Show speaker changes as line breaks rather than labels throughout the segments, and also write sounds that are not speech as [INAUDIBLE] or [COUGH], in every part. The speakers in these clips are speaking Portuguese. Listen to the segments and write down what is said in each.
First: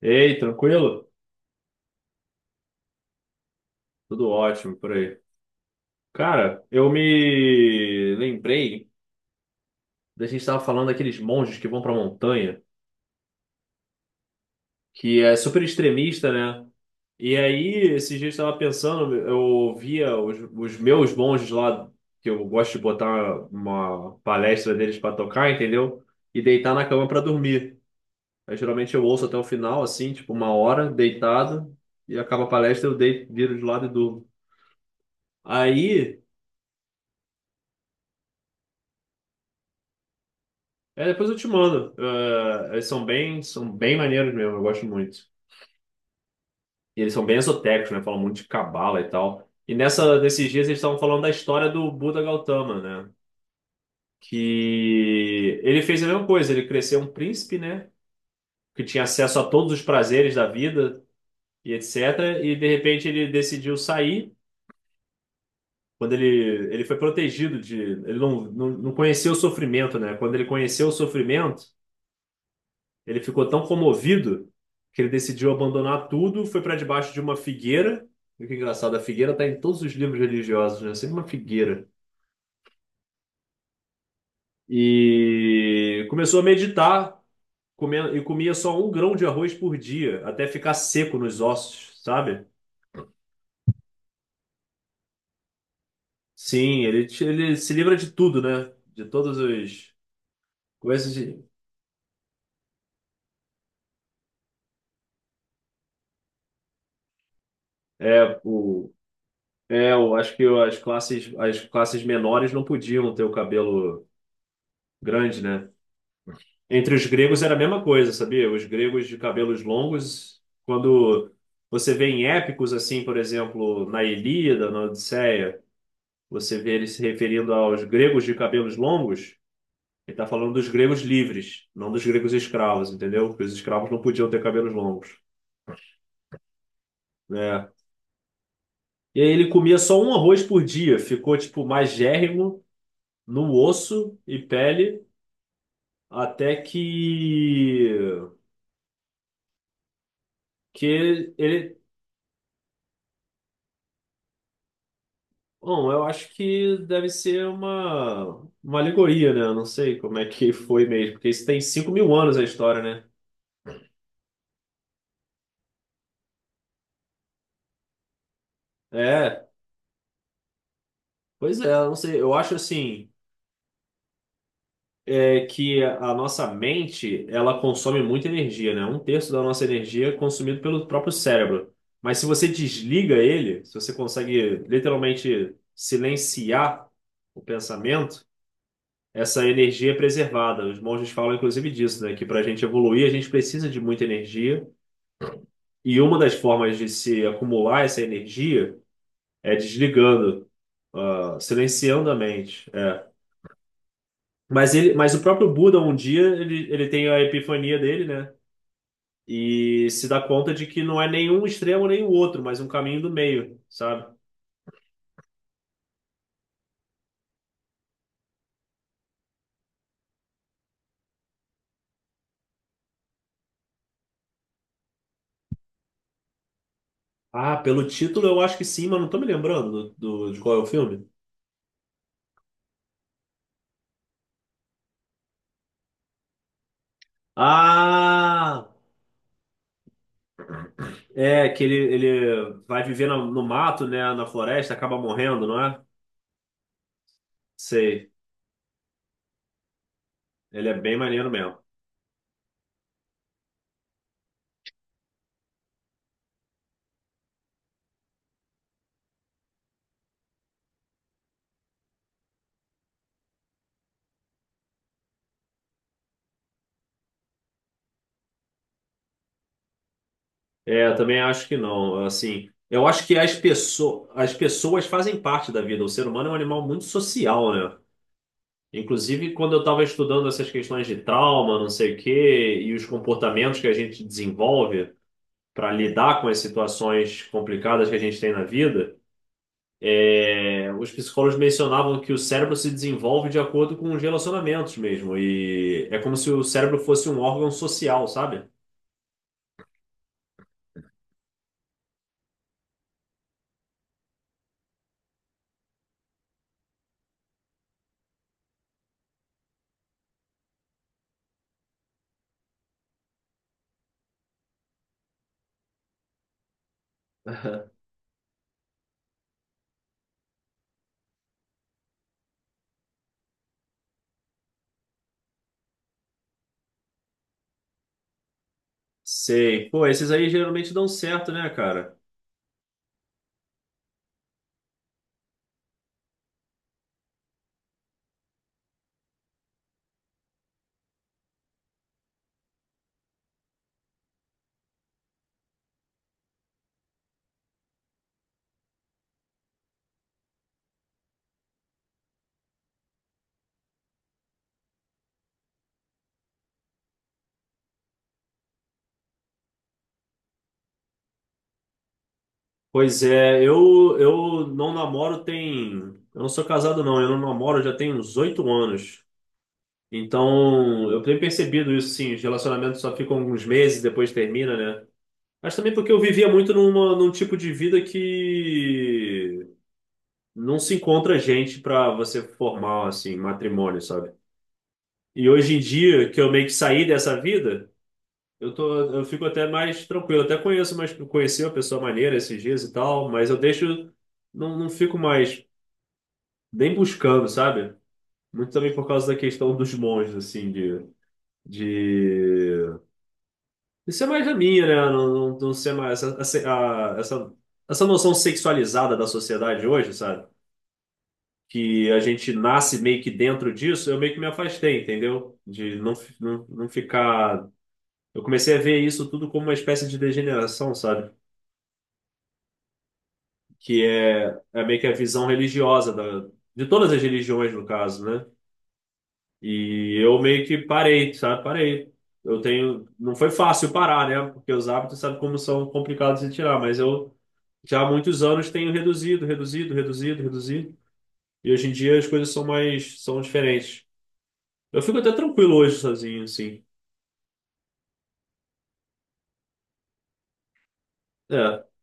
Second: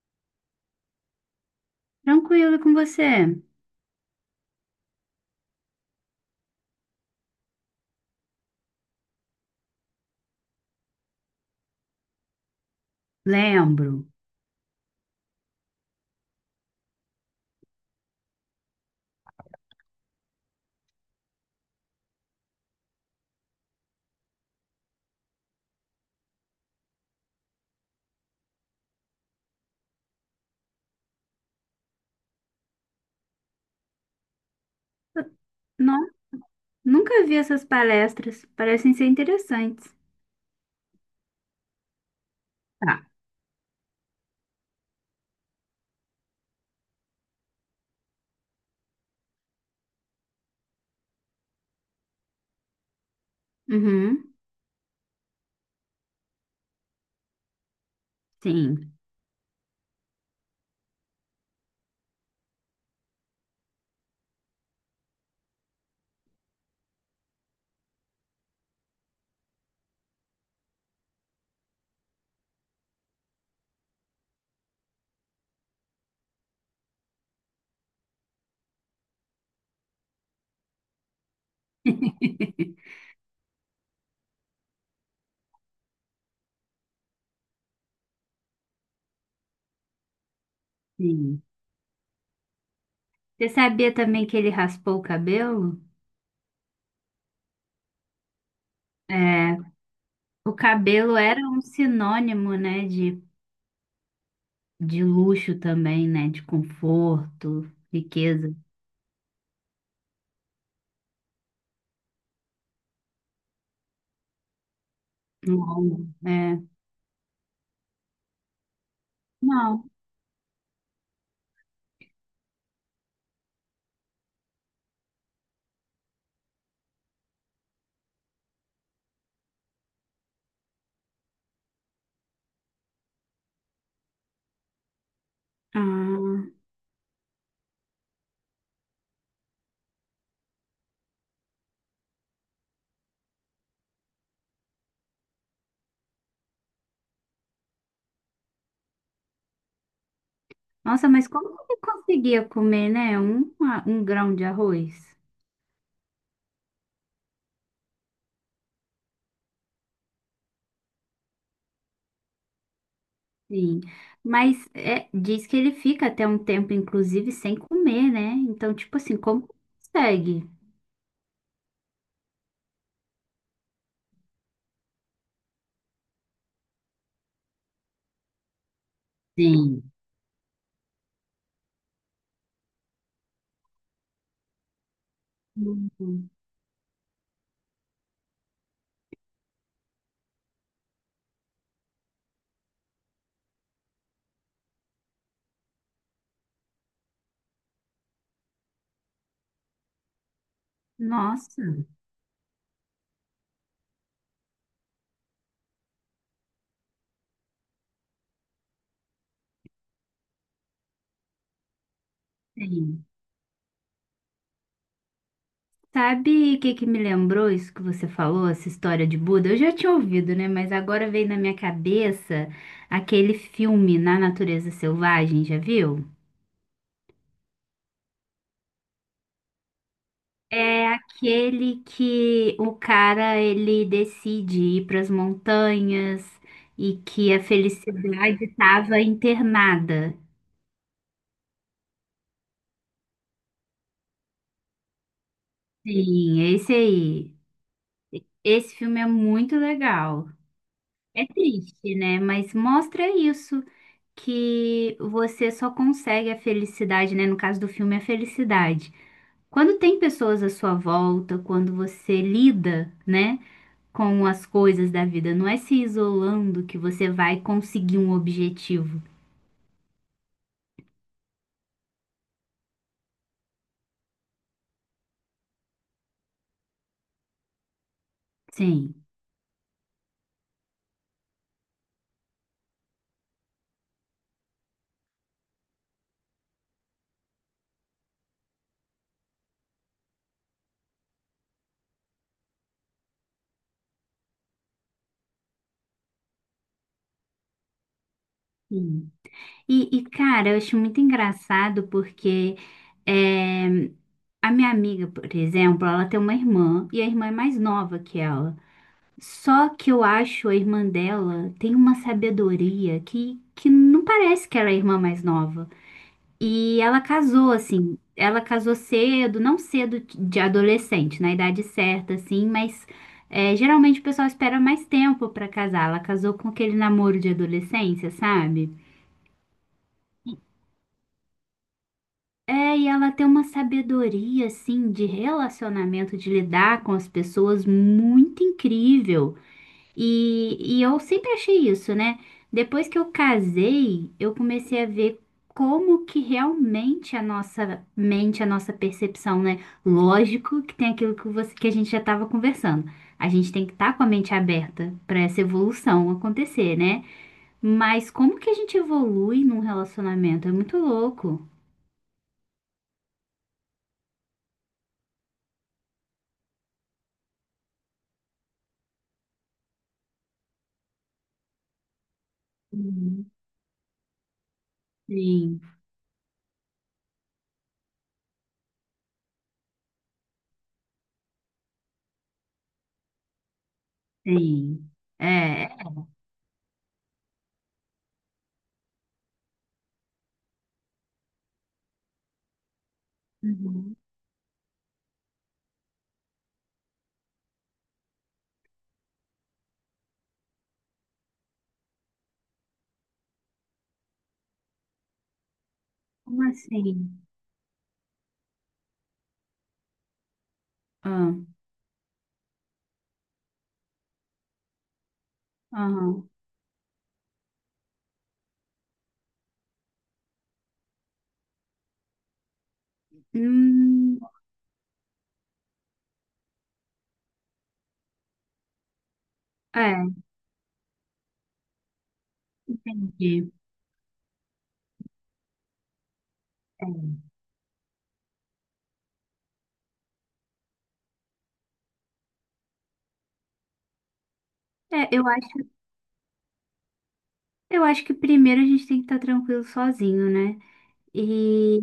Ei, tranquilo?
Tranquilo com você?
Tudo ótimo por aí. Cara, eu me lembrei da gente estava falando daqueles monges que vão pra montanha,
Lembro.
que é super extremista, né? E aí, esses dias eu estava pensando, eu via os meus monges lá, que eu gosto de botar uma palestra deles pra tocar, entendeu? E deitar na cama pra dormir. Aí, geralmente eu ouço até o final, assim, tipo uma hora, deitado, e acaba a palestra, eu deito, viro de lado e durmo.
Não,
Aí.
nunca vi essas palestras. Parecem ser interessantes.
É, depois eu te mando. Eles
Tá.
são bem maneiros mesmo, eu gosto muito. E eles são bem esotéricos, né? Falam muito de cabala e tal. Nesses dias eles estavam falando da história do Buda Gautama, né?
Uhum.
Que ele fez a mesma coisa, ele cresceu um príncipe, né? Que
Sim,
tinha acesso a todos os prazeres da vida e etc. E de repente ele decidiu sair. Quando ele foi protegido de. Ele não conheceu o sofrimento, né? Quando ele conheceu o sofrimento. Ele ficou tão comovido que ele decidiu abandonar tudo, foi para debaixo de uma figueira. E que é engraçado, a figueira está em todos os livros religiosos, né? Sempre uma figueira. E começou a meditar, comendo, e comia só um grão de arroz por dia, até ficar seco nos
sim.
ossos, sabe?
Você sabia também que ele raspou o cabelo?
Sim, ele, ele se livra de tudo, né? De todas
É,
as
o
coisas.
cabelo era um sinônimo, né, de luxo também, né, de conforto,
É,
riqueza.
o, é, eu acho que as classes menores não podiam ter o cabelo grande, né?
Longo, é.
Entre os gregos era a mesma coisa, sabia? Os gregos de cabelos
Não.
longos, quando você vê em épicos, assim, por exemplo, na Ilíada, na Odisseia, você vê ele se referindo aos gregos de cabelos longos, ele está falando dos gregos livres, não dos gregos escravos, entendeu? Porque os escravos não podiam ter cabelos longos,
Ah,
né? E aí ele comia só um arroz por dia, ficou, tipo, magérrimo no osso e pele, até que
nossa, mas como que
ele
ele conseguia comer, né, um grão de arroz?
Bom, eu acho que deve ser uma alegoria, né? Eu não sei como é que [LAUGHS] foi mesmo, porque isso tem 5 mil anos a história, né?
Sim, mas é, diz que ele fica até um tempo, inclusive, sem comer, né? Então, tipo assim, como
É,
consegue?
pois é, eu não sei. Eu acho assim, é, que a nossa mente, ela consome muita energia, né? Um terço da nossa
Sim.
energia é consumido pelo próprio cérebro. Mas se você desliga ele, se você consegue literalmente
Uhum.
silenciar o pensamento, essa energia é preservada. Os monges falam, inclusive, disso, né? Que para a gente evoluir, a gente precisa de muita energia. E uma das formas de se acumular essa energia é desligando,
Nossa,
silenciando a mente. É. Mas ele, mas o próprio Buda, um dia, ele tem a epifania dele, né? E se dá conta de que não é nenhum extremo nem o outro, mas um caminho
sim.
do meio, sabe?
Sabe o que que me lembrou isso que você falou, essa história de Buda? Eu já tinha ouvido, né? Mas agora veio na minha cabeça aquele filme Na Natureza Selvagem, já viu?
Ah, pelo título eu acho que sim, mas não tô me lembrando do, de qual é o
É
filme.
aquele que o cara ele decide ir para as montanhas e que a felicidade
Ah,
estava internada.
é que ele vai viver no, no mato, né? Na floresta, acaba morrendo, não é?
Sim, esse aí.
Sei.
Esse filme é muito legal.
Ele é bem
É
maneiro mesmo.
triste, né? Mas mostra isso, que você só consegue a felicidade, né? No caso do filme, a felicidade. Quando tem pessoas à sua volta, quando você lida, né? com as coisas da vida. Não é se isolando que você vai conseguir um objetivo.
É, eu também acho que não. Assim, eu acho que as pessoas fazem parte da vida. O ser humano é um animal muito social, né?
Sim.
Inclusive, quando eu estava estudando essas questões de trauma, não sei o quê, e os comportamentos que a gente desenvolve para lidar com as situações complicadas que a gente tem na vida, é, os psicólogos mencionavam que o cérebro se desenvolve de acordo com os relacionamentos mesmo. E é como se o cérebro fosse um órgão social, sabe?
Sim. Cara, eu acho muito engraçado porque é, a minha amiga, por exemplo, ela tem uma irmã e a irmã é mais nova que ela. Só que eu acho a irmã dela tem uma sabedoria que não parece que ela é a irmã mais nova. E ela casou, assim, ela casou cedo, não cedo de adolescente, na idade certa, assim, mas é, geralmente o pessoal espera mais tempo pra casar. Ela casou com aquele namoro de adolescência, sabe?
Sei. Pô, esses aí geralmente dão certo, né, cara?
É, e ela tem uma sabedoria, assim, de relacionamento, de lidar com as pessoas muito incrível. E eu sempre achei isso, né? Depois que eu casei, eu comecei a ver como que realmente a nossa mente, a nossa percepção, né? Lógico que tem aquilo que a gente já estava conversando. A gente tem que estar com a mente aberta para essa evolução acontecer, né? Mas como que a gente evolui num relacionamento? É muito louco.
Pois é, eu não namoro tem. Eu não sou casado, não. Eu não namoro já tem uns 8 anos. Então, eu tenho percebido isso, sim. Os relacionamentos só ficam
Uhum.
uns meses, depois termina, né? Mas
Sim,
também porque eu vivia muito num tipo de vida que não se encontra gente pra você formar, assim, matrimônio, sabe?
sim. É,
E hoje em
é-
dia, que eu meio que saí dessa vida, eu tô, eu fico até mais tranquilo. Até conheço, mas conheci uma pessoa maneira esses dias e tal, mas eu deixo.
Uhum.
Não fico mais. Bem buscando, sabe? Muito também por causa da questão dos monges, assim, de... Isso é mais a minha, né? Não ser mais essa,
Como assim?
essa, essa noção sexualizada da sociedade hoje, sabe?
Ah,
Que a gente nasce meio que dentro disso, eu meio que me afastei, entendeu? De não,
aham.
não, não ficar. Eu comecei a ver isso tudo como uma espécie de degeneração, sabe? Que
Hum,
é, é meio que a visão religiosa da, de todas as religiões, no caso, né? E
é.
eu meio que parei, sabe? Parei. Eu tenho. Não foi
Entendi.
fácil parar, né? Porque os hábitos, sabe como são complicados de tirar, mas eu já há muitos anos tenho reduzido, reduzido, reduzido, reduzido. E hoje em dia as coisas são mais, são diferentes. Eu fico
É, é,
até tranquilo hoje sozinho, assim.
eu acho que primeiro a gente tem que estar tranquilo sozinho, né?
É,
E,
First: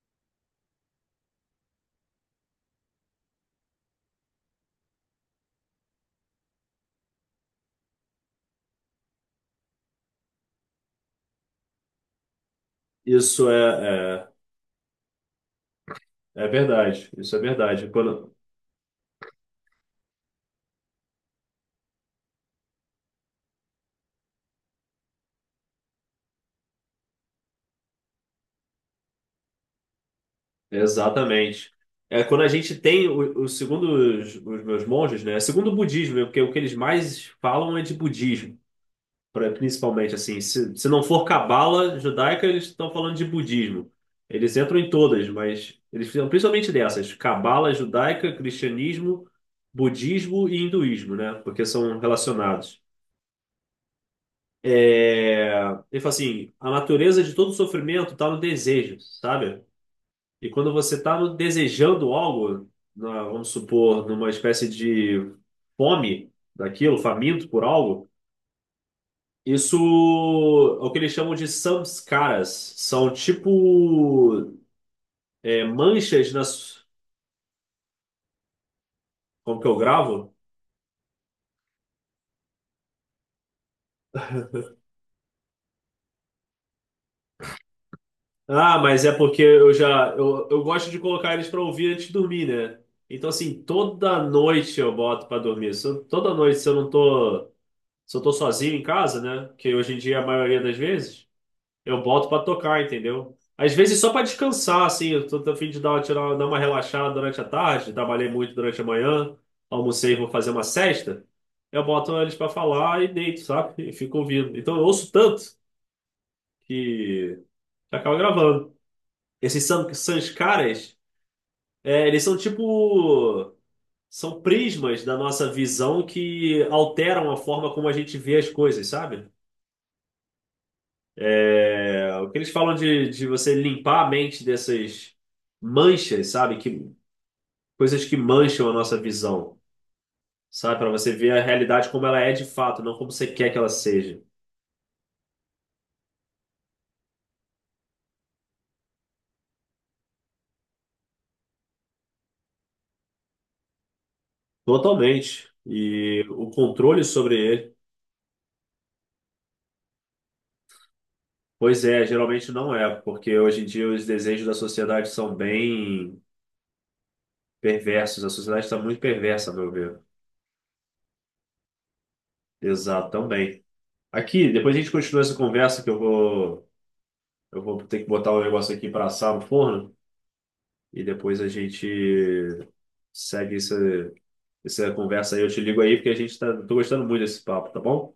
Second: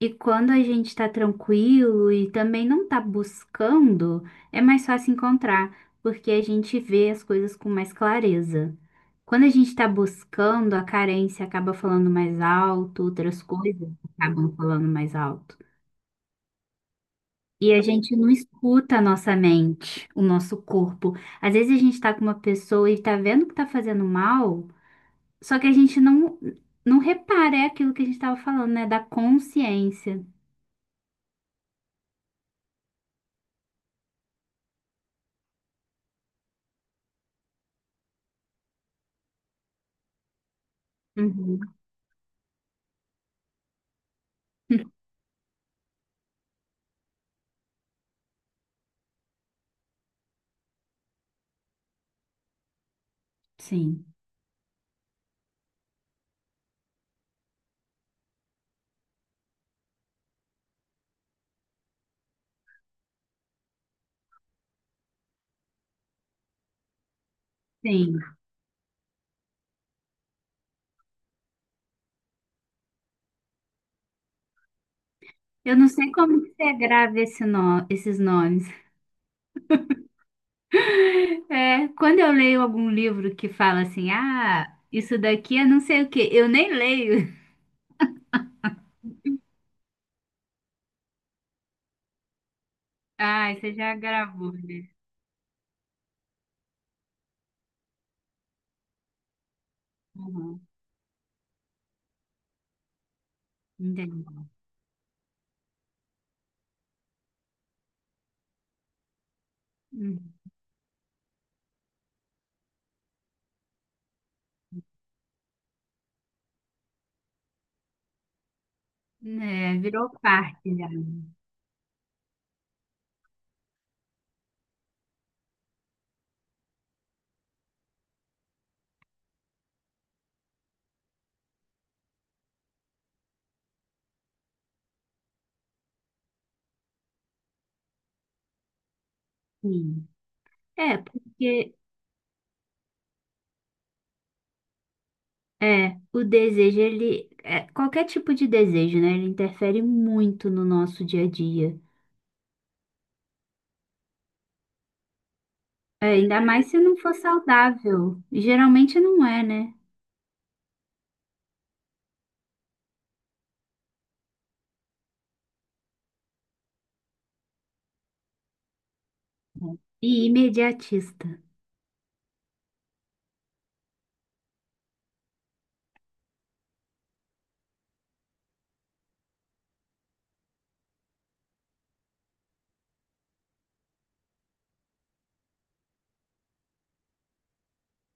e quando a gente está tranquilo e também não tá buscando, é mais fácil encontrar, porque a gente vê as coisas com mais clareza. Quando a gente está buscando, a carência acaba falando mais alto, outras
isso
coisas
é,
acabam falando mais alto.
é, é verdade. Isso é
E a
verdade.
gente não
Quando,
escuta a nossa mente, o nosso corpo. Às vezes a gente tá com uma pessoa e tá vendo que tá fazendo mal. Só que a gente não repara, é aquilo que a gente estava falando, né? Da consciência.
exatamente. É quando a gente tem o segundo os meus monges, né? Segundo o budismo, né? porque o que eles mais falam é de budismo. Principalmente assim, se não for
Uhum.
cabala judaica, eles estão falando de budismo. Eles entram em
[LAUGHS]
todas, mas eles fizeram principalmente dessas, cabala judaica, cristianismo, budismo e hinduísmo, né? Porque são relacionados.
Sim,
É, Ele fala assim, a natureza de todo sofrimento está no desejo, sabe? E quando você está desejando algo, vamos supor, numa espécie de fome daquilo, faminto por algo,
sim.
Isso é o que eles chamam de samskaras. São tipo é,
Eu não sei
manchas
como que você
nas.
grava esse no- esses nomes.
Como que eu gravo?
É, quando eu leio algum livro que fala assim, ah, isso daqui é não sei o quê, eu nem leio. [LAUGHS]
Ah, mas é porque eu já. Eu gosto de colocar eles pra ouvir antes de dormir, né? Então,
Ah,
assim,
você já
toda
gravou,
noite
né?
eu boto pra dormir. Se eu- toda noite, se eu não tô. Se eu tô sozinho em casa, né? Que hoje em dia é a
Uhum,
maioria das vezes. Eu boto pra tocar, entendeu? Às vezes só pra
entendi.
descansar, assim, eu tô, tô a fim de dar, tirar, dar uma relaxada durante a tarde, trabalhei muito durante a manhã, almocei, vou
Uhum.
fazer uma sesta, eu boto eles pra falar e deito, sabe? E fico ouvindo. Então eu ouço tanto que acaba gravando. Esses
É, virou parte já.
sanskaras, é, eles são tipo... São prismas da nossa visão que alteram a forma como a gente vê as coisas, sabe? É, o que eles falam de você limpar a mente dessas manchas, sabe? Que, coisas que mancham a nossa visão,
Sim.
sabe? Para
É,
você ver a
porque
realidade como ela é de fato, não como você quer que ela seja.
é, o desejo, ele, é, qualquer tipo de desejo, né? Ele interfere muito no nosso dia a dia.
Totalmente.
É,
E
ainda
o
mais se não
controle
for
sobre ele,
saudável. Geralmente não é, né?
pois é, geralmente não é, porque hoje em dia os desejos da sociedade são bem perversos. A sociedade está muito perversa, a meu ver.
E imediatista.
Exato, também. Aqui, depois a gente continua essa conversa que eu vou ter que botar um negócio aqui para assar no forno. E depois a gente segue essa, essa conversa aí. Eu te ligo aí porque a gente tá, tô gostando muito desse papo, tá bom?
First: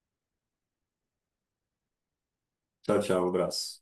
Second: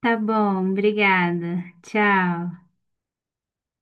Tá bom, obrigada. Tchau.
Tchau, tchau, um abraço.